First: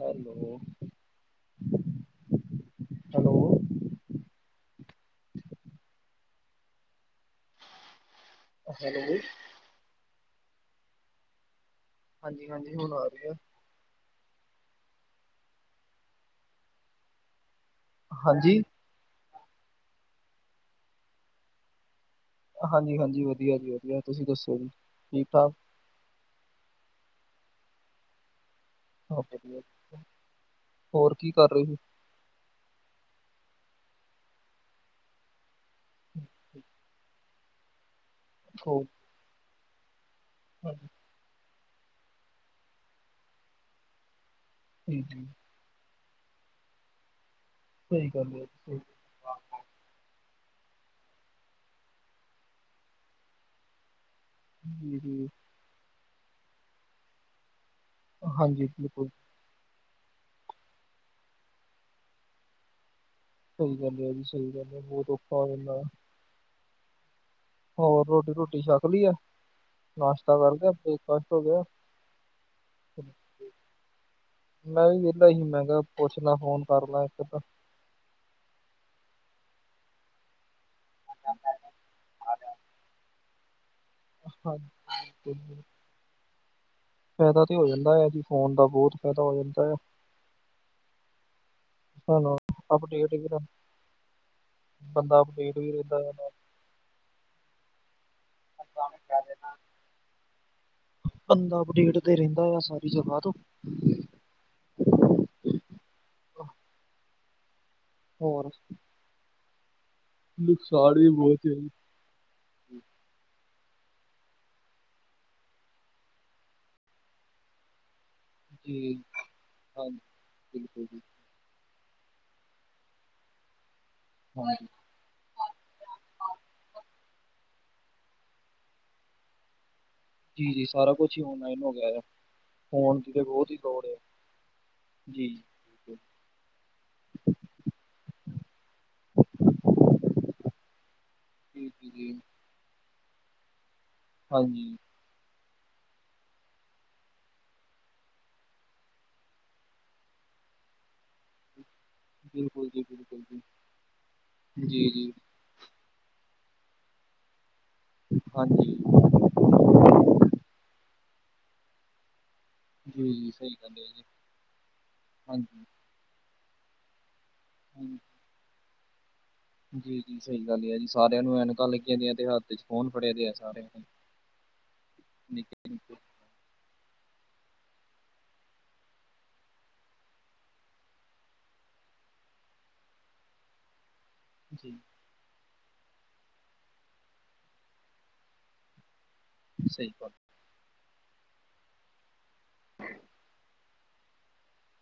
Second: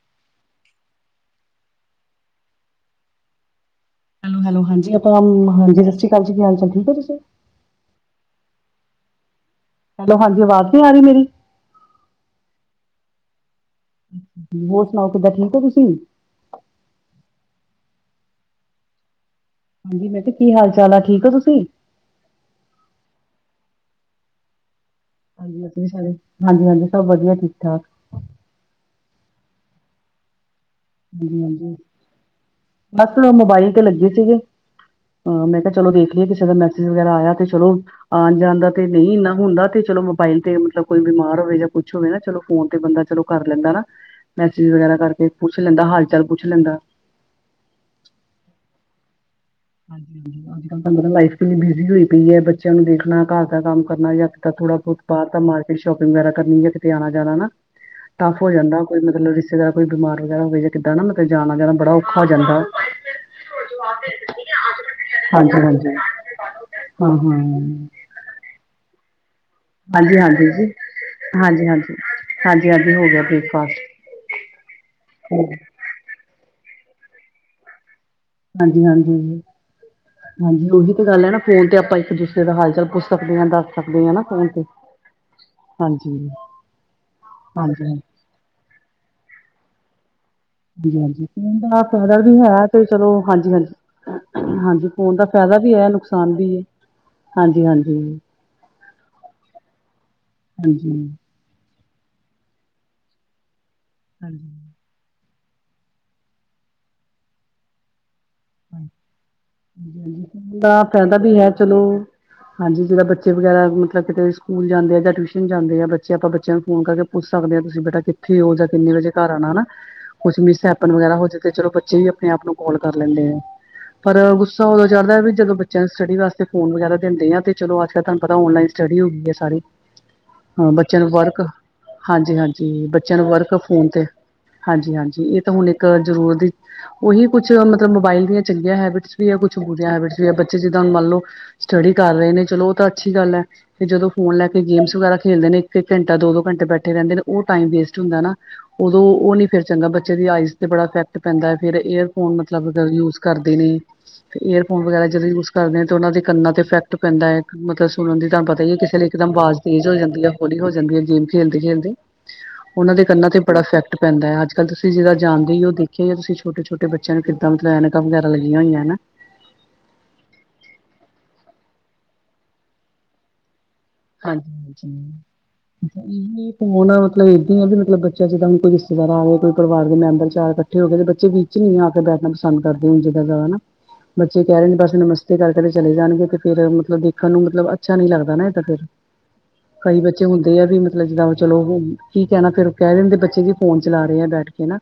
Hello. Hello. Hello, hello ਹਾਂਜੀ ਆਪਾਂ ਹਾਂਜੀ 'ਸਤਿ ਸ੍ਰੀ ਅਕਾਲ'ਜੀ ਕੀ ਹਾਲ ਚਾਲ ਠੀਕ ਹੋ ਤੁਸੀਂ। ਲ [unintelligible] ਹੈਲੋ, ਹਾਂਜੀ ਆਵਾਜ਼ ਨਹੀਂ ਆ ਰਹੀ ਮੇਰੀ। ਹਾਂਜੀ, ਹਾਂਜੀ ਹੁਣ ਆ ਰਹੀ ਐ। ਹੋਰ ਸੁਣਾਓ ਕਿੱਦਾਂ ਠੀਕ ਓ ਤੁਸੀਂ। ਹਾਂਜੀ। ਹਾਂਜੀ ਬੇਟੇ ਕੀ ਹਾਲ ਚਾਲ ਆ ਠੀਕ ਓ ਤੁਸੀਂ। ਹਾਂਜੀ, ਹਾਂਜੀ ਵਧੀਆ ਜੀ, ਵਧੀਆ ਤੁਸੀਂ ਦੱਸੋ ਜੀ। ਠੀਕ-ਠਾਕ? ਹਾਂਜੀ ਵਧਿਆ ਸਾਰੇ ਹਾਂਜੀ, ਹਾਂਜੀ ਸਭ ਵਧੀਆ ਠੀਕ ਠਾਕ। ਸਬ ਵਧਿਆ ਜੀ। ਹਾਂਜੀ, ਹਾਂਜੀ ਬਸ ਮੋਬਾਈਲ ਤੇ ਲੱਗੇ ਸੀਗੇ। ਹਾਂ ਮੈਂ ਕਿਹਾ ਚਲੋ ਦੇਖ ਲਈਏ ਕਿਸੇ ਦਾ ਮੈਸੇਜ ਵਗੈਰਾ ਆਇਆ ਤੇ ਚਲੋ ਆਣ ਜਾਣ ਦਾ ਹੋਰ ਤੇ ਨਹੀਂ ਇੰਨਾ ਹੁੰਦਾ ਤੇ ਚਲੋ ਫਾਈਲ ਤੇ ਮਤਲਬ ਹਾਂਜੀ, ਕੋਈ ਬਿਮਾਰ ਹੋਵੇ ਜਾਂ ਕੁਛ ਹੋਵੇ ਨਾ ਚਲੋ ਫੋਨ ਤੇ ਬੰਦਾ ਚਲੋ ਕਰ ਲੈਂਦਾ ਨਾ। ਮੈਸੇਜ ਵਗੈਰਾ ਜੀ ਜੀ ਕਰਕੇ ਪੁੱਛ ਲੈਂਦਾ ਹਾਲ ਚਾਲ ਪੁੱਛ ਲੈਂਦਾ। ਸਹੀ ਗੱਲ ਹੈ ਸਹੀ ਗ ਹਾਂਜੀ, ਹਾਂਜੀ ਅੱਜ ਕਲ ਤਾਂ ਮਤਲਬ ਲਾਈਫ ਕਿੰਨੀ ਬਿਜ਼ੀ ਹੋਈ ਪਈ ਹੈ ਬੱਚਿਆਂ ਨੂੰ ਦੇਖਣਾ ਘਰ ਦਾ ਕੰਮ ਕਰਨਾ ਜਾਂ ਤਾਂ ਥੋੜਾ ਬਹੁਤ ਜੀ-ਜੀ, [unintelligible] ਤਾਂ ਮਾਰਕੀਟ ਸ਼ੋਪਿੰਗ ਵਗੈਰਾ ਕਰਨੀ ਏ ਕਿਤੇ ਆਣਾ ਜਾਣਾ ਨਾ। ਟਫ ਹੋ ਹਾਂਜੀ ਜਾਂਦਾ ਕੋਈ ਬਿਲਕੁਲ। ਮਤਲਬ ਕਿਸੇ ਦਾ ਕੋਈ ਬਿਮਾਰ ਵਗੈਰਾ ਹੋਵੇ ਜਾਂ ਕਿੱਦ ਨਾ ਮਤਲਬ ਜਾਨਾ ਜਾਨਾ ਬੜਾ ਔਖਾ ਹੋ ਜਾਂਦਾ। ਸਹੀ ਗੱਲ ਏ ਜੀ। ਸਹੀ ਗੱਲ ਏ, ਬਹੁਤ ਔਖਾ ਹੋ ਜਾਂਦਾ। ਹਾਂਜੀ-ਹਾਂਜੀ [unintelligible] ਹਾ-ਹਾ। ਹੋਰ ਰੋਟੀ ਰੋਟੀ ਛਕ ਲੀ ਆ ਹਾਂਜੀ ਨਾਸ਼ਤਾ ਹਾਂਜੀ ਕਰ ਜੀ ਲਿਆ, ਬ੍ਰੇਕਫਾਸਟ ਹੋ ਗਿਆ? ਹਾਂਜੀ ਹਾਂਜੀ ਹਾਂਜੀ ਹਾਂਜੀ ਹੋ ਗਿਆ ਬ੍ਰੇਕਫਾਸਟ ਮੈਂ ਵੀ ਵਿਹਲਾ ਹੀ ਮਹਿੰਗਾ ਪੁੱਛ ਲ ਫੋਨ ਕਰ ਲਾ ਇੱਕ ਅੱਧਾ। ਹਾਂਜੀ-ਹਾਂਜੀ ਹਾਂਜੀ ਉਹੀ ਤੇ ਗੱਲ ਹੈ ਨਾ ਫੋਨ ਤੇ ਆਪਾ ਇੱਕ ਦੂਸਰੇ ਦਾ ਹਾਲ ਚਾਲ ਪੁੱਛ ਸਕਦੇ ਹਾ ਦ ਸਕਦੇ ਹਾ ਨਾ ਫੋਨ ਤੇ ਹਾਂਜੀ, ਬਿਲਕੁਲ, ਬਿਲਕੁਲ। ਹਾਂਜੀ। ਫਾਇਦਾ ਤੇ ਹੋ ਹਾਂਜੀ ਜਾਂਦਾ ਹੈ ਜੀ ਫੋਨ ਦਾ ਬੌਤ ਫਾਇਦਾ ਹੋ ਜਾਂਦਾ ਹੈ। ਹ ਹਾਂਜੀ ਦਾ [unintelligible] ਵੀ ਸਾਨੂੰ ਹੈ ਤੇ ਚਲੋ ਅਪਡੇਟ ਵੀ ਹਾਂਜੀ- ਹਾਂਜੀ। ਹਾਂਜੀ ਫੋਨ ਬੰਦਾ ਦਾ ਅਪਡੇਟ ਫਾਇਦਾ ਵੀ ਹੈ ਰਹਿੰਦਾ ਆ, ਨੁਕਸਾਨ ਵੀ ਹੈ ਹਾਂਜੀ-ਹਾਂਜੀ। [unintelligible] [unintelligible] ਬੰਦਾ ਅਪਡੇਟ ਤੇ ਰਹਿੰਦਾ ਆ ਸਾਰੀ ਜਗਾ ਤੋ। ਹਾਂਜੀ ਹੋਰ ਦਾ ਫਾਇਦਾ ਵੀ ਹੈ ਚਲੋ ਹਾਂਜੀ ਜਿਦਾ ਬੱਚੇ ਵਗੈਰਾ ਮਤਲਬ ਕਿਤੇ ਸਕੂਲ ਜਾਂਦੇ ਆ ਜਾ ਟਿਊਸ਼ਨ ਜਾਂਦੇ ਆ ਬੱਚੇ ਆਪਾਂ ਬੱਚਿਆ ਨੂੰ ਫੋਨ ਕਰਕੇ ਪੁੱਛ ਸਕਦੇ ਹੋ ਤੁਸੀ ਬੇਟਾ ਕਿ ਕਿੱਥੇ ਹੋ ਜੀ ਕਿੰਨੇ ਵਜੇ ਘਰ ਆਣਾ ਹਨਾ ਹਾਂਜੀ ਕੁਛ ਮਿਸ ਬਿਲਕੁਲ ਹੈਪਨ ਜੀ ਵਗੈਰਾ ਹੋ ਜੇ ਤੇ ਚਲੋ ਬੱਚੇ ਵੀ ਆਪਣੇ ਆਪ ਨੂੰ ਕਾਲ ਕਰ ਲੈਂਦੇ ਆ ਪਰ ਗੁੱਸਾ ਹਾਂਜੀ ਉਹਦੋ ਚੜਦਾ ਵੀ ਜਦੋਂ ਬੱਚਿਆਂ ਨੂੰ ਸਟਡੀ ਵਾਸਤੇ ਫੋਨ ਵਗੈਰਾ ਦਿੰਦੇ ਆ ਤੇ ਚਲੋ ਅੱਜ ਕੱਲ ਪਤਾ ਆਨਲਾਈਨ ਸਟੱਡੀ ਹੁੰਦੀ ਹੈ ਸਾਰੀ। [inaudible] ਹਾਂ ਸਾਰਾ ਬੱਚਿਆਂ ਨੂੰ ਕੁਝ ਹੀ ਵਰਕ, ਆਨਲਾਈਨ ਹੋ ਗਿਆ ਹੈ ਹਾਂਜੀ-ਹਾਂਜੀ ਫੋਨ ਦੀ ਬੱਚਿਆਂ ਤੇ ਨੂੰ ਬਹੁਤ ਵਰਕ ਹੀ ਲੋੜ ਫੋਨ ਹੈ ਤੇ ਹਾਂਜੀ-ਹਾਂਜੀ ਜੀ ਇਹ ਤਾਂ ਹੁਣ ਇੱਕ ਬਿਲਕੁਲ। ਜਰੂਰਤ ਦੀ ਉਹੀ ਕੁਛ ਮਤਲਬ ਮੋਬਾਇਲ ਚੰਗੀਆਂ ਹੈਬਿਟਸ ਵੀ ਆ ਕੁੱਛ ਬੁਰੀਆਂ ਹੈਬਿਟਸ ਵੀ ਆ ਬੱਚੇ ਜਿੱਦਾਂ ਹੁਣ ਮੰਨ ਲਓ ਜੀ ਜੀ ਸਟੱਡੀ ਜੀ ਕਰ ਰਹੇ ਨੇ ਚਲੋ ਉਹ ਤਾਂ ਅੱਛੀ ਗੱਲ ਹੈ ਤੇ ਜਦੋਂ ਫੋਨ ਲੈ ਕੇ ਹਾਂਜੀ ਗੇਮਸ ਵਗੈਰਾ ਖੇਲਨ ਇੱਕ-ਇੱਕ ਘੰਟਾ ਦੋ-ਦੋ ਘੰਟੇ ਬੈਠੇ ਰਹਿੰਦੇ ਨੇ ਉਹ ਟਾਈਮ ਵੇਸਟ ਹੁੰਦਾ ਨਾ। ਉਦੋਂ ਉਹ ਨੀ ਫੇਰ ਚੰਗਾ ਬੱਚੇ ਦੀ ਆਈਜ਼ ਤੇ ਬੜਾ ਇਫੈਕਟ ਪੈਂਦਾ ਫਿਰ ਏਅਰ ਫੋਨ ਬਿਲਕੁਲ ਮਤਲਬ ਜੀ ਯੂਜ ਬਿਲਕੁਲ ਜੀ ਕਰਦੇ ਨੇ ਏਅਰ ਫੋਨ ਜੀ ਵਗੈਰਾ ਜੀ ਜਦੋ ਯੂਜ ਕਰਦੇ ਤੇ ਉਹਨਾਂ ਦੇ ਕੰਨਾਂ ਤੇ ਇਫੈਕਟ ਪੈਂਦਾ ਹੈ ਮਤਲਬ ਸੁਣਨ ਦੀ ਤੁਹਾਨੂੰ ਪਤਾ ਹੀ ਹਾਂਜੀ ਹੈ ਕਿਸੇ ਲਈ ਇੱਕਦਮ ਆਵਾਜ਼ ਤੇਜ਼ ਹੋ ਜਾਂਦੀ ਹੈ। ਹੋਲੀ ਹੋ ਜਾਂਦੀ ਹੈ ਗੇਮ ਖੇਲਦੇ-ਖੇਲਦੇ। ਉਨਾਂ ਦੇ ਜੀ ਕੰਨਾ ਜੀ ਤੇ ਸਹੀ ਬੜਾ ਗੱਲ ਹੈ ਇਫੈਕਟ ਜੀ ਪੈਂਦਾ ਅੱਜ ਕੱਲ ਤੁਸੀਂ ਜਰਾ ਜਾਣਦੇ ਹੀ ਹਾਂਜੀ ਹੋ ਦੇਖਿਆ ਜਾ ਤੁਸੀ ਛੋਟੇ-ਛੋਟੇ ਬੱਚਿਆਂ ਨੂੰ ਕਿੱਦਾਂ ਐਨਕਾ ਵਗੈਰਾ ਲੱਗੀਆਂ ਹੋਈਆਂ ਨਾ। ਜੀ-ਜੀ ਸਹੀ ਗੱਲ ਹੈ ਜੀ ਸਾਰਿਆਂ ਨੂੰ ਐਨਕਾਂ ਲੱਗੀਆਂ ਦੀਆਂ ਤੇ ਹੱਥ ਚ ਫੋਨ ਫੜਿਆ ਦੇ ਆ ਸਾਰਿਆਂ ਨੇ। ਹਾਂਜੀ ਨਿੱਕੇ ਨਿੱਕੇ ਜੀ। ਹੁਣ ਮਤਲਬ ਇੱਦ ਹੀ ਆ ਵੀ ਮਤਲਬ ਬੱਚਾ ਜਿੱਦਾਂ ਹੁ ਕੋਈ ਰਿਸ਼ਤੇਦਾਰ ਆਵੇ ਤੇ ਪਰਿਵਾਰ ਦੇ ਮੈਂਬਰ ਚਾਰ ਕੱਠੇ ਹੋ ਗਏ ਤੇ ਬੱਚੇ ਵੀ ਵਿਚ ਨੀ ਆ ਕੇ ਬੈਠਣਾ ਪਸੰਦ ਕਰਦੇ ਹੁਣ ਜਿੱਦਾਂ ਕਵਾਂ ਨਾ, ਬੱਚੇ ਕਹਿ ਜੀ ਰਹੇ ਬਸ ਨਮਸ ਸਤੇ ਕਰਕੇ ਚਲੇ ਜਾਣਗੇ ਤੇ ਫੇਰ ਮਤਲਬ ਦੇਖਣ ਨੂੰ ਮਤਲਬ ਅੱਛਾ ਨੀ ਲੱਗਦਾ ਨਾ ਐ ਤੇ ਫੇਰ। ਸਹੀ ਕਈ ਗੱਲ ਬੱਚੇ ਹੁੰਦੇ ਆ ਵੀ ਮਤਲਬ ਜਿੱਦਾ ਚਲੋ ਹੁਣ ਕੀ ਕਹਿਣਾ ਫੇਰ ਉਹ ਕਹਿ ਦਿੰਦੇ ਬੱਚੇ ਵੀ ਫੋਨ ਚਲਾ ਰਹੇ ਬੈਠ ਕੇ ਹਨਾ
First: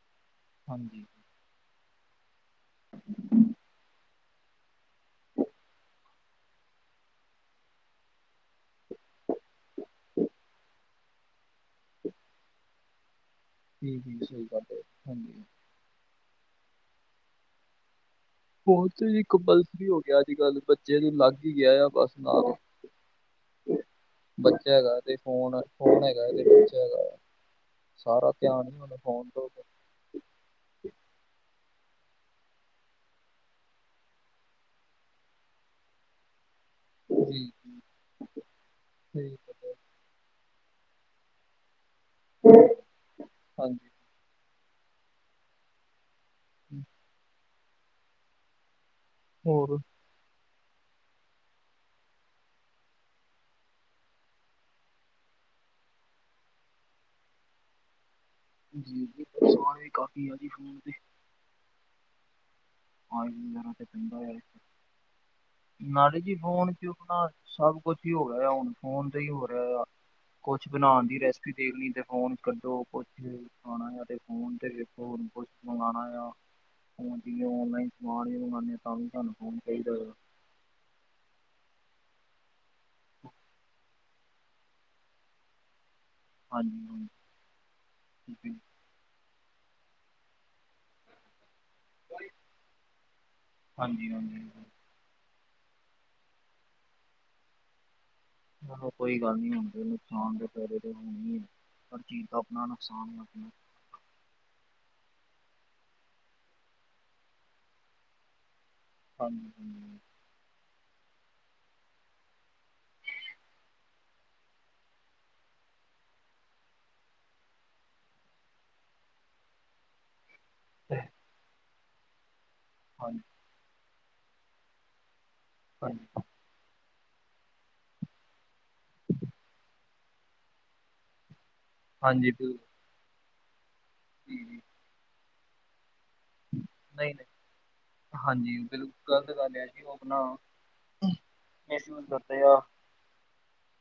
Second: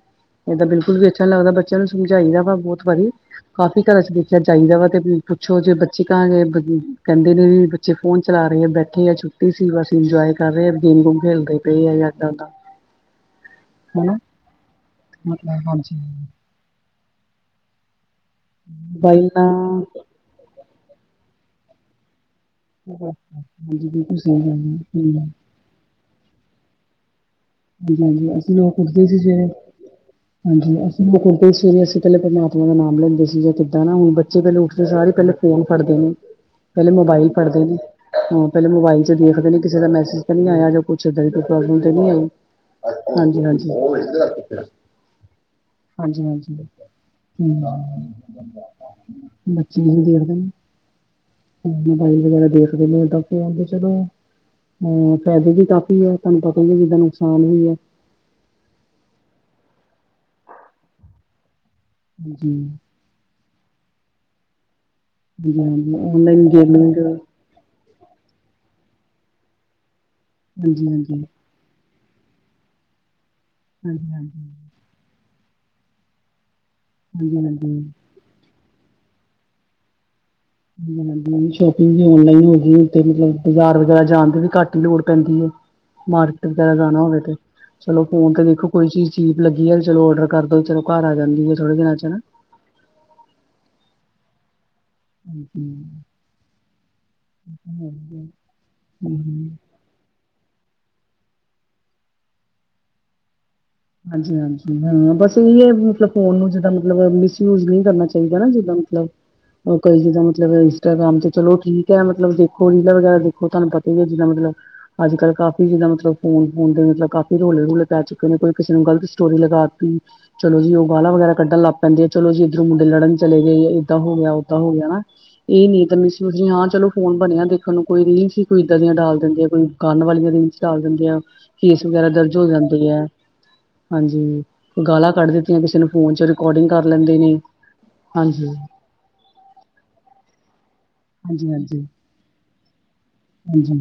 ਇਹਦਾ ਬਿਲਕੁਲ ਹਾਂਜੀ। ਵੀ ਅੱਛਾ ਨੀ ਲੱਗਦਾ ਬੱਚਿਆਂ ਨੂੰ ਸਮਝਾਈ ਦਾ ਬਹੁਤ ਵਾਰੀ ਕਾਫੀ ਘਰਾਂ ਚ ਦੇ ਜਾਈਦਾ ਵਾ ਤੇ ਪੁੱਛੋ ਜੇ ਬੱਚੇ ਕਹਾਂ ਗਏ ਕਹਿੰਦੇ ਨੇ ਵੀ ਬੱਚੇ ਫੋਨ ਚਲਾ ਰਹੇ ਆ ਬਠ ਕੀ ਐ ਛੁੱਟੀ ਸੀ ਬਸ ਇੰਜੋਏ ਕਰ ਰਹੇ ਗੇਮ ਗੂਮ ਖੇਦੇ ਪਏ ਐ ਯਾ ਇਦਾ ਉਦਾ। ਜੀ, ਹਨ ਜੀ ਸਹੀ ਗੱਲ ਹੈ, ਹਾਂਜੀ। ਮਤਲਬ ਹਾਂਜੀ। ਫੋਨ ਵੀ ਮੋਬਾਈਲ ਨਾਲ ਕੰਪਲਸਰੀ ਹੋ ਗਿਆ ਅੱਜ ਕੱਲ੍ਹ ਬੱਚੇ ਨੂੰ ਲੱਗ ਹੀ ਗਿਆ ਆ ਬਸ ਨਾਲ। ਬੱਚਾ ਹੈਗਾ ਤੇ [unintelligible] ਫੋਨ, ਫੋਨ ਹੈਗਾ ਇਹਦੇ ਵਿੱਚ ਹੈਗਾ। [unintelligible] ਹਾਂਜੀ, ਸਾਰਾ ਅਸੀਂ ਧਿਆਨ ਹੀ ਹੁਣ ਉਠਦੇ ਫੋਨ ਤੋਂ ਸੀ ਅਸੀਂ ਪਹਿਲੇ ਪਰਮਾਤਮਾ ਦਾ ਨਾਮ ਲੈਂਦੇ ਸੀ। ਜਾਂ ਕਿੱਦਾਂ ਨਾ, ਹੁਣ ਬੱਚੇ ਉੱਠਦੇ ਸਾਰ ਪਹਿਲੇ ਫੋਨ, ਫੜਦੇ ਨੇ [inaudible] [unintelligible] ਪਹਿਲੇ, ਮੋਬਾਈਲ ਜੀ, ਫੜਦੇ ਜੀ, ਨੇ, ਹਾਂ ਪਹਿਲੇ ਮੋਬਾਈਲ ਚ ਸਹੀ ਦੇਖਦੇ, ਨੇ ਗੱਲ ਹੈ, ਕਿਸੇ ਦਾ, ਮੈਸੇਜ ਤਾਂ ਨਹੀਂ ਆਇਆ, ਜਾਂ ਕੋਈ ਪ੍ਰੋਬਲਮ ਤਾਂ ਨਹੀਂ ਆਈ ਹਾਂਜੀ-ਹਾਂਜੀ। ਹਾਂਜੀ। ਹਾਂਜੀ-ਹਾਂਜੀ ਹੋਰ ਬੱਚੀ ਨੂੰ ਦੇ ਦੋ ਬਾਈ ਵਗੈਰਾ ਦੇਖ ਰਹੇ ਨੇ, ਤਬ ਤੇ ਆਗੇ ਚਲੋ ਹਾਂ ਫਾਇਦੇ ਵੀ ਕਾਫ਼ੀ ਏ ਤੁਹਾਨੂੰ ਪਤਾ ਏਦੇ ਨੁਕਸਾਨ ਵੀ, ਏ ਜੀ ਸਮਾਨ ਵੀ ਕਾਫੀ ਆ ਜੀ ਫੋਨ ਤੇ [inaudible] ਜੀ [unintelligible] ਆਇ ਵਗਰਾ ਤੇ ਧਠੰਡਾ [inaudible] ਹਾਂਜੀ ਹਾਂਜੀ ਨਾਲੇ ਜੀ ਔਨਲਾਈਨ ਫੋਨ ਗੇਮਿੰਗ ਚੁੱਕਣਾ ਸਭ ਕੁਛ ਹੀ ਹੋ ਰਿਹਾ, ਹੁਣ ਫੋਨ ਤੇ ਹੀ ਹੋ ਰਿਹਾ ਆ, ਕੁਛ ਹਾਂਜੀ ਬਣਾਉਣ ਦੀ, ਹਾਂਜੀ ਹਾਂਜੀ ਰੇਸਿਪੀ ਜੇ ਦੇਖਣੀ ਤੇ, ਫੋਨ ਕੱਢੋ ਕੁੱਛ ਖਾਣਾ ਤੇ ਹਾਂਜੀ ਫੋਨ ਤੇ ਹੋਰ, ਕੁਛ ਮੰਗਉਣਾ ਆ, ਹਾਂਜੀ ਜਿਵੇਂ ਔਨਲਾਈਨ ਹਾਂਜੀ ਨ ਮਨੋ ਤਾਂ ਵੀ, ਸਾਨੂੰ ਫੋਨ ਚਾਹੀਦਾ ਏ ਮੰਮੀ ਦੀ ਸ਼ੋਪਿੰਗ ਵੀ ਔਨਲਾਈਨ ਹੋ ਗਈ, ਮਤਲਬ ਬਾਜ਼ਾਰ ਵਗੈਰਾ ਜਾਣ ਦੀ ਵੀ ਘੱਟ ਲੋੜ ਪੈਂਦੀ ਹੈ ਮਾਰਕੀਟ ਵਗੈਰਾ, ਹਾਂਜੀ ਜਾਣਾ ਹਾਂਜੀ ਹੋਵੇ ਤੇ ਚਲੋ ਫੋਨ ਤੇ ਠੀਕ ਹੈ। ਦੇਖੋ ਕੋਈ ਚੀਜ਼ ਚੀਪ ਲੱਗੀ ਹੈ, ਤੇ ਚਲੋ ਔਡਰ ਕਰ ਦੋ, ਚਲ ਘਰ ਆ ਜਾਂਦੀ ਹੈ ਥੋੜੇ ਦਿਨਾਂ ਚ, ਹਨਾ ਹਾਂਜੀ-ਹਾਂਜੀ। ਹਾਂਜੀ [unintelligible] ਆਹੋ, ਕੋਈ ਗੱਲ ਨੀ ਹੁੰਦੀ ਹਾ ਕਰਕੇ, ਹਰਜੀਤ ਆਪਣਾ ਨੁਕਸਾਨ ਆਪਣਾ ਹਾਂਜੀ-ਹਾਂਜੀ ਹਾਂ, ਬਸ ਇਹ ਹੈ ਮਤਲਬ ਫੋਨ ਨੂੰ ਜਿੱਦਾਂ ਮਤਲਬ ਮਿਸਯੂਜ ਨਹੀਂ, ਕਰਨਾ ਚਾਹੀਦਾ ਨਾ, ਜਿੱਦਾਂ ਲਓ ਹਾਂਜੀ ਅੰਕਲ ਹਾਂਜੀ ਜੀ ਮਤਲਬ, ਉ ਇਸਟਾਗ੍ਰਾਮ, ਤੇ ਚਲੋ ਠੀਕ ਹੈ ਮਤਲਬ ਦੇਖੋ, ਰੀਲਾਂ ਵਗੈਰਾ, ਦੇਖੋ ਤੁਹਾਨੂੰ ਪਤਾ ਹੀ ਹੈ ਜਿੱਦਾਂ ਮਤਲਬ ਅੱਜ ਕੱਲ ਕਾਫੀ ਜਿੰਦਾ ਮੱਤਲਬ ਫੋਨ ਫੂਨ ਕਾਫੀ ਰੋਲੇ ਰੂਲੇ ਪੈ ਚੁੱਕੇ ਨੇ ਕੋਈ ਕਿਸੇ ਨੂੰ, ਗਲਤ ਸਟੋਰੀ ਲਗਾ ਤੀ ਚਲੋ ਜੀ, ਉਹ ਤੇ- ਗਾਲਾਂ ਵਗੈਰਾ ਕੱਢਣ ਲੱ ਕਹਿੰਦੇ, ਆ ਚਲੋ ਜੀ ਇੱਧਰੋਂ ਮੁੰਡੇ ਲੜਨ ਹਾਂਜੀ ਚਲੇ ਗਏ, ਏਦਾਂ ਹੋ ਗਿਆ ਉੱਦਾਂ ਹੋ ਗਿਆ, ਹਨਾ ਇਹ ਨੀ ਤਾਂ ਹਾਂਜੀ ਮ ਸੀ ਹਾਂ, ਚਲੋ ਫੋਨ ਬਣਿਆ ਦੇਖ ਸਾਨੂੰ ਕੋਈ ਰੀਲਸ, ਹੀ ਕੋਈ ਇੱਦਾਂ ਦੀਆਂ ਡਾਲ ਦਿੰਦੇ ਆ, ਕੋਈ ਗਾਣੇ, ਵਾਲੀਆਂ ਰੀਲਸ ਡਾਲ ਦਿੰਦੇ ਆ ਕੇਸ ਵਗੈਰਾ, ਹਾਂਜੀ ਦਰਜ ਹੋ ਬਿਲਕੁਲ ਜਾਂਦੇ ਆ ਹਾਂਜੀ, ਜੀ ਜੀ ਗਾਲਾਂ ਕੱਢ ਦਿੱਤੀਆਂ, ਕਿਸੇ ਨੂੰ ਫੋਨ ਚ ਰਿਕੋਡਿੰਗ ਕਰ ਲੈਂਦੇ ਨੇ, ਹਾਂਜੀ ਗ਼ਲਤ, ਗੱਲ ਹੈ ਜੀ' ਉਹ ਆਪਣਾ, ਮਿਸਯੂਜ ਕਰਦੇ ਆ ਹਾਂਜੀ-ਹਾਂਜੀ-ਹਾਂਜੀ,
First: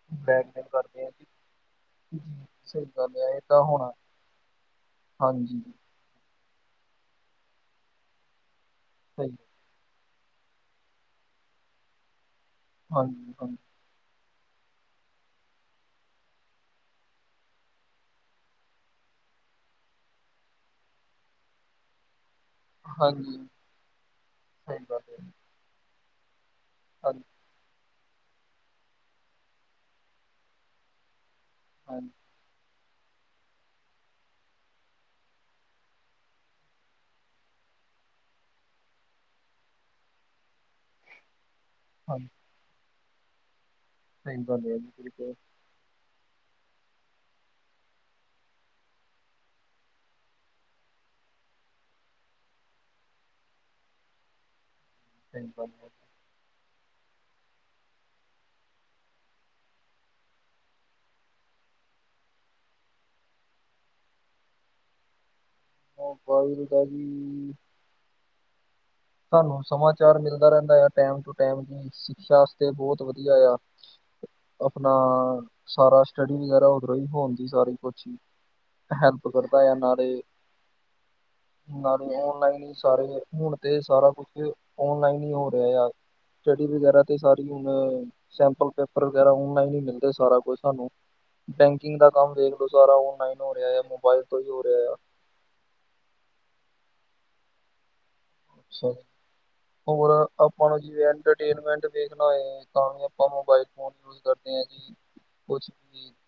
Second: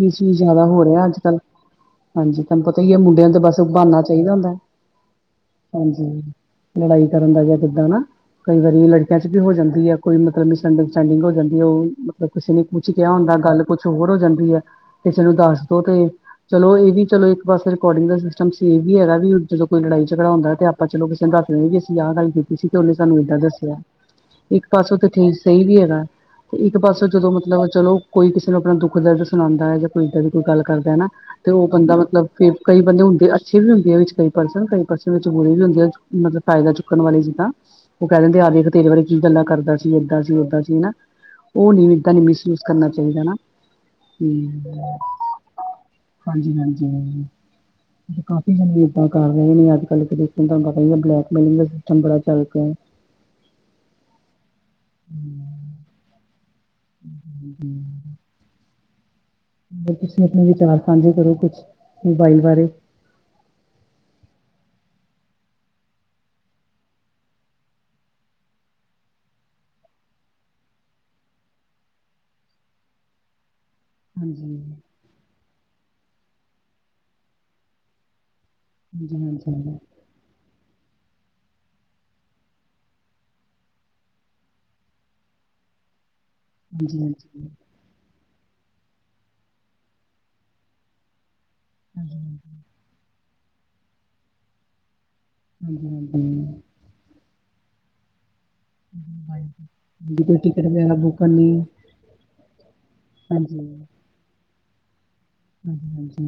ਮਿਸ ਵੀ ਜ਼ਿਆਦਾ ਬਲੈਕਮੇਲ ਹੋ ਰਹੇ ਕਰਦੇ ਆ ਅੱਜ ਜੀ ਕੱਲ ਹਾਂਜੀ, ਤਹਾਨੂੰ ਪਤਾ ਸਹੀ ਹੀ ਹੈ, ਗੱਲ ਮੁੰਡਿਆਂ ਆ ਤੇ ਇਹ ਬਸ ਤਾਂ ਹੋਣਾ ਬਹਾਨਾ ਚਾਹੀਦਾ ਹੁੰਦਾ, ਹਾਂਜੀ ਹਾਂਜੀ ਲੜਾਈ ਕਰਨ ਦਾ ਗਿਆ ਕਿੱਦਾਂ, ਨਾ ਕਈ ਵਾਰੀ ਲੜਕੀਆਂ, ਚ ਸਹੀ ਵੀ ਹੋ ਜਾਂਦੀ ਹੈ, ਕੋਈ ਮਿਸ ਅੰਡਰ ਸਟੈਂਡਿੰਗ ਸੈਟਿੰਗ ਹੋ ਜਾਂਦੀ ਹੈ, ਉਹ ਮਤਲਬ, ਕਿਸੇ ਨੇ ਕੁਛ ਕਿਹਾ, ਹਾਂਜੀ ਹੁੰਦਾ ਹਾਂਜੀ ਗੱਲ ਕੁਛ ਹੋਰ ਹੋ ਜਾਂਦੀ, ਹੈ ਕਿਸੇ ਨੂੰ, ਦੱਸ ਦੋ ਤੇ ਚਲੋ ਇਹ ਵੀ ਚਲੋ, ਇੱਕ ਪਾਸੇ ਰਿਕੋਡਿੰਗ ਦਾ ਸਿਸਟਮ ਇਹ ਵੀ ਹੈਗਾ ਵੀ, ਜਦੋਂ ਕੋਈ ਲੜਾਈ ਝਗੜਾ ਹੁੰਦਾ ਤੇ, ਆਪ ਪਰ ਚਲੋ, ਕਿਸ ਨੂੰ ਦਸ ਕੇ, ਏਸੀ ਆਹ ਗੱਲ ਕੀਤੀ ਤੁਸੀ ਤੇ ਉਹਨੇ ਸਾਨੂੰ, ਹਾਂਜੀ ਏਦਾਂ ਦੱਸਿਆ, ਇੱਕ ਸਹੀ ਪਾਸੇ ਗੱਲ ਤਾਂ ਹੈ ਠੀਕ ਸਹੀ ਵੀ ਹੈ ਤੇ ਇੱਕ ਪਾਸੇ ਹਾਂਜੀ ਜਦੋਂ ਮਤਲਬ ਚਲੋ, ਕੋਈ ਕਿਸੇ ਨੂੰ ਆਪਣਾ ਦੁੱਖ ਦਰਦ ਸੁਣਾਉਂਦਾ ਹੈ ਜਾਂ, ਕੋਈ ਇੱਦਾਂ ਦੀ ਕੋਈ ਗੱਲ ਕਰਦਾ ਹੈ, ਨਾ ਤੇ ਉਹ ਬੰਦਾ, ਹਾਂਜੀ ਮਤਲਬ ਫ਼ਿਰ ਕਈ ਬੰਦੇ, ਹੁੰਦੇ ਅੱਛੇ ਵੀ ਹੁੰਦੇ ਆ ਵਿੱਚ, ਕਈ ਪਰਸਨ ਕਈ ਪਰਸਨ ਵਿੱਚ ਬੁਰੇ ਵੀ ਹੁੰਦੇ, ਮਤਲਬ ਫਾਇਦਾ ਚੁੱਕਣ ਵਾਲੇ ਜਿੱਦਾਂ ਉਹ ਕਹਿ ਦਿੰਦੇ, ਆ ਦੇਖ ਤੇਰੇ ਬਾਰੇ ਕੀ ਗੱਲਾਂ ਕਰਦਾ ਸੀ ਏਦਾਂ ਸੀ ਉਦਾਂ ਸੀ। ਹਨਾ, ਉਹ ਨਹੀ ਤੈਨੂੰ ਹਾਂਜੀ ਮਹਿਸੂਸ ਕਰਨਾ ਚਾਹੀਦਾ, ਹਨਾ ਸਹੀ ਗੱਲ ਹੈ ਜੀ [unintelligible] ਬਿਲਕੁਲ ਹਾਂਜੀ-ਹਾਂਜੀ ਹ ਕਾਫੀ ਬੰਦੇ ਇੱਦਾਂ ਕਰ ਰਹੇ ਨੇ ਅੱਜ ਕੱਲ ਦੇਖ ਪਤਾ ਹੀ ਬਲੈਕਮੇਲਿੰਗ ਦਾ ਸਿਸਟਮ ਬੜਾ ਚਲਯਾਂ ਚ [unintelligible] ਹੂੰ ਤੁਸੀਂ ਆਪਨੇ ਵਿਚਾਰ ਸਾਂਝੇ ਕਰੋ ਕੁਛ ਮਹਿੰਗਾਈ ਬਾਰੇ। [unintelligible] ਸਾਨੂੰ ਸਮਾਚਾਰ ਮਿਲਦਾ ਰਹਿੰਦਾ ਆ ਟੈਮ ਟੂ ਟਾਈਮ ਸ਼ਿਕਸ਼ਾ ਵਾਸਤੇ ਬਹੁਤ ਵਧੀਆ ਆ। ਹਾਂਜੀ, ਆਪਣਾ ਸਾਰਾ ਸਟੱਡੀ ਵਗੈਰਾ ਉਧਰੋਂ ਹੀ ਹੋਣ ਦੀ ਸਾਰੀ ਕੁਛ ਈ। ਹੈਲਪ ਕਰਦਾ ਹਾਂਜੀ-ਹਾਂਜੀ, ਆ ਨਾਲੇ, ਨਾਲੇ ਔਨਲਾਈਨ ਹੀ ਸਾਰੇ ਹੁਣ ਤੇ ਸਾਰਾ ਕੁਛ ਓਨਲਾਈਨ ਹੀ ਹੋ ਰਿਹਾ ਆ ਸਟੱਡੀ ਵਗੈਰਾ ਤੇ ਹਾਂਜੀ-ਹਾਂਜੀ, ਹਾਂਜੀ, ਹਾਂਜੀ-ਹਾਂਜੀ। ਸਾਰੀ ਹੁਣ ਸੈਂਪਲ ਪੇਪਰ ਵਗੈਰਾ ਔਨਲਾਈਨ ਹੀ ਮਿਲਦੇ ਸਾਰਾ ਕੁਝ ਸਾਨੂੰ ਬੈਂਕਿੰਗ ਦਾ ਕੰਮ ਹਾਂਜੀ, ਦੇਖ ਲਓ। ਸਾਰਾ ਔਨਲਾਈਨ ਹੋ ਰਿਹਾ ਆ ਮੋਬਾਇਲ ਤੋਂ ਹੀ ਹੋ ਰਿਹਾ ਆ। ਹਾਂਜੀ-ਹਾਂਜੀ [unintelligible] ਹੋਰ ਕੋਈ ਟਿਕਟ ਆਪਾਂ ਨੂੰ ਵਗੈਰਾ ਜਿਵੇਂ ਬੁੱਕ ਕਰਨੀ ਇਟਰਟੇਨਮੈਂਟ ਵੇਖਣਾ ਹੈ ਤਾਂ ਵੀ ਆਪਾਂ ਹਾਂਜੀ, ਮੋਬਾਇਲ ਫੋਨ ਯੂਜ ਕਰਦੇ ਹਾਂ ਜੀ। ਕੁਛ ਵੀ ਹਾਂਜੀ-ਹਾਂਜੀ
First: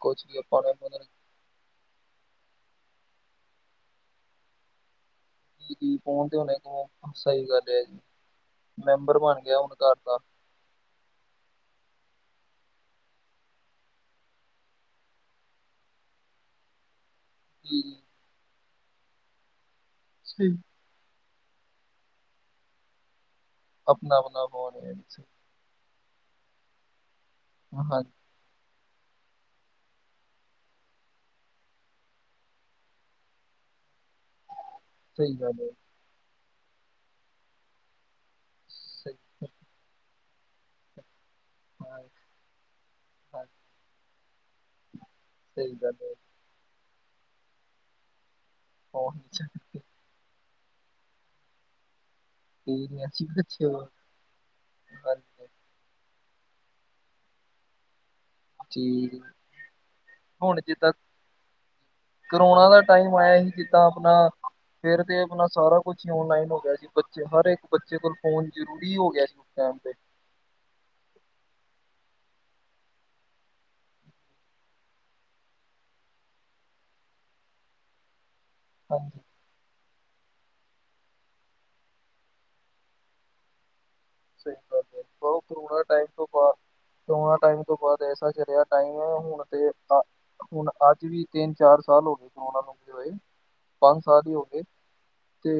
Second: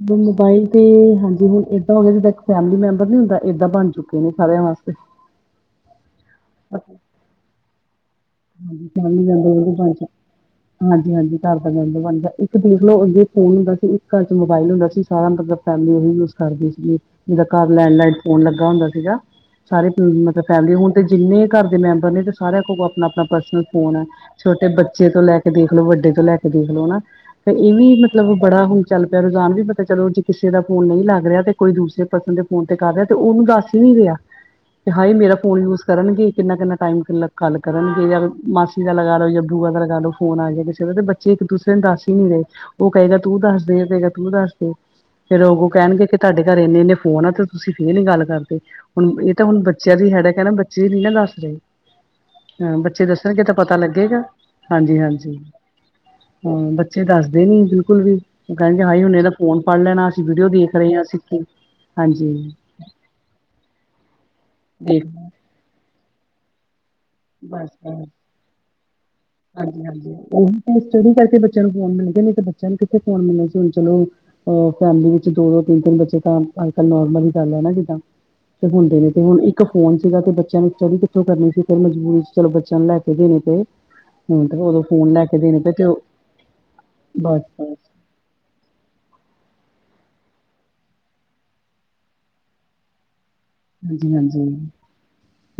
ਕੁਛ ਵੀ ਆਪਾਂ ਮੋਬਾਇਲ ਨੇ ਤੇ ਮਤਲਬ ਹਾਂਜੀ ਹੁਣ ਏਦਾਂ ਹੋ ਗਿਆ ਜੀਦਾ ਫੈਮਿਲੀ ਮੈਂਬਰ ਨੀ ਹੁੰਦਾ ਏਦਾਂ ਬਣ ਚੁੱਕੇ ਨੇ ਸਾਰਿਆਂ ਵਾਸਤੇ। [unintelligible] ਕਰ ਰਿਹਾ ਜੀ ਹਾਂਜੀ, ਮੈਂਬਰ ਫੈਮਿਲੀ ਬਣ ਗਿਆ ਹੁਣ ਵਾਂਗੂ ਬਣ ਘਰ ਚੁੱਕੇ ਦਾ। ਹਾਂਜੀ-ਹਾਂਜੀ ਘਰ ਦਾ ਮੈਂਬਰ ਬਣ ਗਿਆ ਇੱਕ ਦੇਖ ਲਓ ਅ ਫੋਨ ਹੁੰਦਾ ਸੀ ਇੱਕ ਘਰ ਚ ਮੋਬਾਇਲ ਹੁੰਦਾ ਸੀ ਸਾਰਾ ਮਤਲਬ ਫੈਮਲੀ ਉਹੀ ਯੂਜ ਕਰਦੀ ਸੀ। ਜਿਦਾ ਘਰ ਕੀ ਲੈਂਡ ਲਈਨ ਫੋਨ ਲੱਗਾ ਹੁੰਦਾ ਸੀਗਾ ਸਾਰੇ ਮਤਲਬ ਸਹੀ ਫੈਮਿਲੀ ਹੁਣ ਜਿੰਨੇ ਘਰ ਦੇ ਮੈਂਬਰ ਨੇ ਤੇ ਸਾਰਿਆਂ ਕੋਲ ਆਪਣਾ-ਆਪਣਾ ਪਰਸਨਲ ਫੋਨ ਹੈ ਆਪਣਾ ਆਪਣਾ ਛੋਟੇ ਫੋਨ ਹੈ ਬੱਚੇ ਤੋਂ ਜੀ। ਲੈ ਦੇਖਲੋ ਵੱਡੇ ਤੋਂ ਲੈ ਕੇ ਦੇਖਲੋ ਹਨਾ ਤੇ ਇਹ ਵੀ ਹਾਂਜੀ ਮਤਲਬ ਬੜਾ ਹੁ ਚੱਲ ਪਿਆ ਰੁਝਾਨ ਵੀ ਪਤਾ ਚਲੋੇ ਕਿਸੇ ਦਾ ਫੋਨ ਨਹੀਂ ਲ [unintelligible] [unintelligible] ਹਾਏ ਮੇਰਾ ਗੱਲ ਫੋਨ ਹੈ ਯੂਜ ਕਰਨਗੇ ਕਿੰਨਾ-ਕਿੰਨਾ ਟਾਈਮ ਕੱਲ ਕਰਨਗੇ ਜਾਂ ਮਾਸੀ ਦਾ ਲਗਾ ਲੋ ਜਾਂ ਸਹੀ ਬੂਆ ਦਾ ਲਗਾ ਲੋ ਫੋਨ ਆ ਜਾ ਗਿਆ ਕਿਸੇ ਦਾ ਤੇ ਬੱਚੇ ਇੱਕ ਦੂਸ ਨ ਹਾਂ ਦੱਸ ਹੀ ਨਹੀ ਰਹੇ ਉਹ ਕਹੇਗਾ ਤੂੰ ਹਾਂ ਦੱਸ ਦੇ ਉਹ ਕਹੇਗਾ ਤੂੰ ਦੱਸ ਦੇ ਫੇਰ ਉਹ ਉਹ ਸਹੀ ਗੱਲ ਕਹਿਣਗੇ ਹੈ ਕਿ ਤਾਡੇ ਘਰ ਇੰਨੇ-ਇੰਨੇ ਫੋਨ ਆ ਤੁਸੀਂ ਫੇਰ ਨੀ ਗੱਲ ਕਰਦੇ ਹੁਣ ਇਹ ਤਾਂ ਹੁਣ ਫੋਨ ਬੱਚਿਆਂ ਦੀ ਹੈਡਕ ਹੈ ਨਾ ਬੱਚੇ ਨੀ ਨਾ ਦੱਸ ਰਹੇ, ਹੂੰ ਤੇ ਬੱਚੇ ਅਸੀਂ ਵੀ ਦੱਸਣਗੇ ਤਾਂ ਰੱਖੇ ਪਤਾ ਹੋਏ ਲੱਗੇਗਾ। ਹਾਂਜੀ-ਹਾਂਜੀ ਹੂੰ ਬੱਚੇ ਦੱਸਦੇ ਨੀ ਬਿਲਕੁਲ ਵੀ। ਕਹਿਣਗੇ ਹਾਈ ਹੁਣ ਹਾਂਜੀ ਇਹਦਾ ਫੋਨ ਫ ੜ੍ਹ ਲੈਣਾ ਅਸੀਂ ਵੀਡੀਓ ਹੁਣ ਦੇਖ ਜਿੱਦਾਂ ਰਹੇ ਹਾ। ਕਰੋਨਾ ਦਾ ਟਾਈਮ ਆਇਆ ਸੀ ਜਿੱਦਾਂ ਆਪਣਾ ਫੇਰ ਦੇਖ ਤੇ ਆਪਣਾ ਸਾਰਾ ਕੁਛ ਹੀ ਔਨਲਾਈਨ ਹੋ ਗਿਆ ਸੀ ਬੱਚੇ ਹਰ ਇੱਕ ਬਸ ਬੱਚੇ ਬਸ ਕੋਲ ਫ਼ੋਨ ਜ਼ਰੂਰੀ ਹੋ ਗਿਆ ਸੀ ਉਸ ਟਾਈਮ ਤੇ। ਹਾਂਜੀ-ਹਾਂਜੀ, ਉਹੀ ਸਟੱਡੀ ਕਰਕੇ ਬੱਚਿਆਂ ਨੂੰ ਫੋਨ ਮਿਲ ਗਏ ਨੇ ਤੇ ਬੱਚਿਆਂ ਨੂੰ ਕਿੱਥੇ ਫੋਨ ਮਿਲਣੇ ਸੀ ਹੁਣ ਚਲੋ ਫੈਮਿਲੀ ਵਿੱਚ ਦੋ-ਦੋ, ਤਿੰਨ-ਤਿੰਨ ਬੱਚੇ ਤਾਂ ਅੱਜ ਕੱਲ ਨੋਰਮਲ ਹੀ ਗੱਲ ਹੈ ਜਿੱਦਾ। ਤੇ ਹੁੰਦੇ ਨੇ ਹਾਂਜੀ ਤੇ ਹੁਣ ਇੱਕ ਫੋਨ ਸੀਗਾ ਤੇ ਬੱਚਿਆਂ ਨੇ ਸਟੱਡੀ ਕਿੱਥੋਂ ਕਰਨੀ ਸੀ। ਫਿਰ ਮਜਬੂੂਰ ਚਲੋ ਬੱਚਿਆਂ ਨੂੰ ਲੈ ਕੇ ਦੇਣੇ ਪਏ। ਹੁਣ ਸਹੀ ਤੇ ਗੱਲ ਉਦੋਂ ਹੈ ਫੋਨ ਲੈ ਬ ਕੇ ਦੇਣੇ ਪਏ ਕਰੋਣਾ ਤੇ ਉਹ ਟਾਈਮ ਤੋਂ ਬਾਅਦ ਕਰੋਨਾ ਟਾਈਮ ਤੋਂ ਬਸ-ਬਸ ਬਾਅਦ [unintelligible] ਟਾਈਮ ਹੁਣ ਤੇ ਤਾਂ ਹੁਣ ਅੱਜ ਵੀ ਤਿੰਨ ਚਾਰ ਸਾਲ ਹੋ ਗਏ ਕਰੋਨਾ ਨੂੰ ਕੀ ਹੋਏ। ਪੰਜ ਸਾਲ ਹੀ ਹੋ ਹਾਂਜੀ-ਹਾਂਜੀ, ਗਏ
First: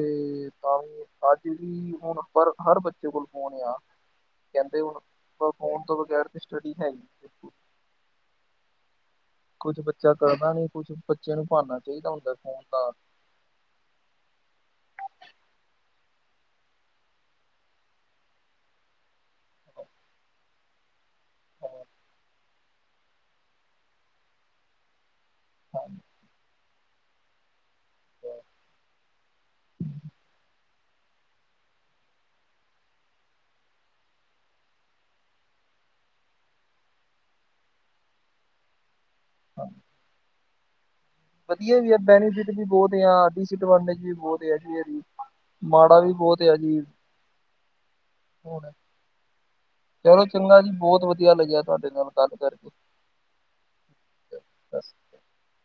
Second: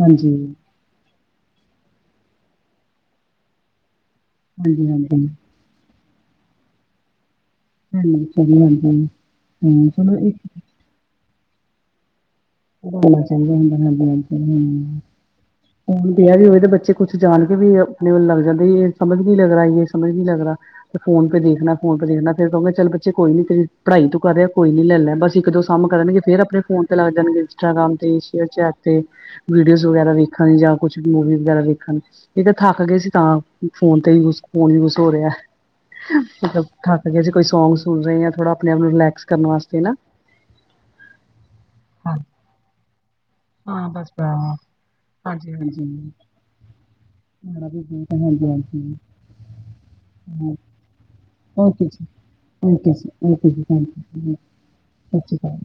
ਹਾਂਜੀ, ਹਾਂਜੀ-ਹਾਂਜੀ, ਤਾਂ ਅੱਜ ਵੀ ਹੁਣ ਪਰ ਹਰ ਬੱਚੇ ਕੋਲ ਫੋਨ ਆ ਕਹਿੰਦੇ ਹੁਣ ਫੋਨ ਤੋਂ ਬਗੈਰ ਤੇ ਸਟੱਡੀ ਹੈ ਹੀ ਨੀ ਬਿਲਕੁਲ। [unintelligible] ਕੁਛ ਹੂੰ ਬੱਚਾ ਚਲੋ ਇੱਕ ਕਰਦਾ ਨੀ ਕੁਛ ਬੱਚਿਆਂ ਨੂੰ ਬਹਾਨਾ ਚਾਹੀਦਾ ਹੁੰਦਾ ਫੋਨ ਦਾ [unintelligible] ਵਿਹ ਵੀ ਹੋਵੇ ਤਾਂ ਬੱਚੇ ਕੁੱਛ ਜਾਣ ਕੇ ਵੀ ਆਪਣੇ ਵੱਲ ਲੱਗ ਜਾਂਦੇ ਇਹ ਸਮਝ ਨੀ ਲੱਗਦਾ ਸਮਝ ਨੀ ਲੱਗਦਾ। ਫੋਨ ਪੇ ਦੇਖਣਾ ਫੋਨ ਪੇ ਦੇਖਣਾ ਫੇਰ ਕਹਗੇ ਚੱਲ ਬੱਚੇ ਕੋਈ ਨੀ ਤੇਰੀ ਪੜ੍ਹਾਈ ਕਰ ਰਿਹਾ ਕੋਈ ਨੀ ਲੈ ਲੈ ਬਸ। ਇੱਕ ਦੋ ਸਮ ਕਰਨਗੇ ਫੇਰ ਅਪਣੇ ਫੋਨ ਤੇ ਲੱਗ ਜਾਣਗੇ। ਇੰਸਟਾਗ੍ਰਾਮ ਤੇ ਸ਼ੇਯਰਚੈਟ ਤੇ ਵੀਡੀਓਜ਼ ਵਗੈਰਾ ਵੇਖਣ ਯਾ ਕੁਛ ਮੂਵੀ ਵਗੈਰਾ ਵੇਖਣ ਇਹ ਤਾਂ ਥੱਕ ਗਏ ਸੀ ਤਾਂ ਫੋਨ ਤੇ ਯੁ ਫੋਨ ਯੂਜ ਹੋ ਰਿਆ। ਮਤਲਬ ਥਕ ਜੇ ਅਸੀਂ ਕੋਈ ਸੌਂਗ ਸੁਣ ਰਏ ਆ ਥੋੜਾ ਅਪਣੇ ਆਪ ਨੂੰ ਰਿਲੈਕਸ ਕਰਨ ਵਾਸਤੇ ਨਾ। ਵਦੀਆ ਵੀ ਆ ਹਾਂ ਬੈਨੀਫਿਟ ਵੀ ਬੌਤ ਆ। ਹਾਂ ਡਿਸਐਡਵਾਂਟੇਜ ਬਸ ਵੀ ਬੌਤ ਭਰਾ, ਆ ਜੀ ਐਦੀ, ਹਾਂਜੀ ਹਾਂਜੀ ਮਾੜਾ ਵੀ ਬੌਤ ਆ ਜੀ। ਹੁਣ [unintelligible] ਚਲੋ ਚੰਗਾ ਜੀ ਬੌਤ ਵ ਓਕੇ ਜੀ, ਓਕੇ ਜੀ, ਓਕੇ ਜੀ, ਥੈਂਕ ਯੂ ਕਰਕੇ ਸਾ ਸ੍ਰੀ ਕਾਲ।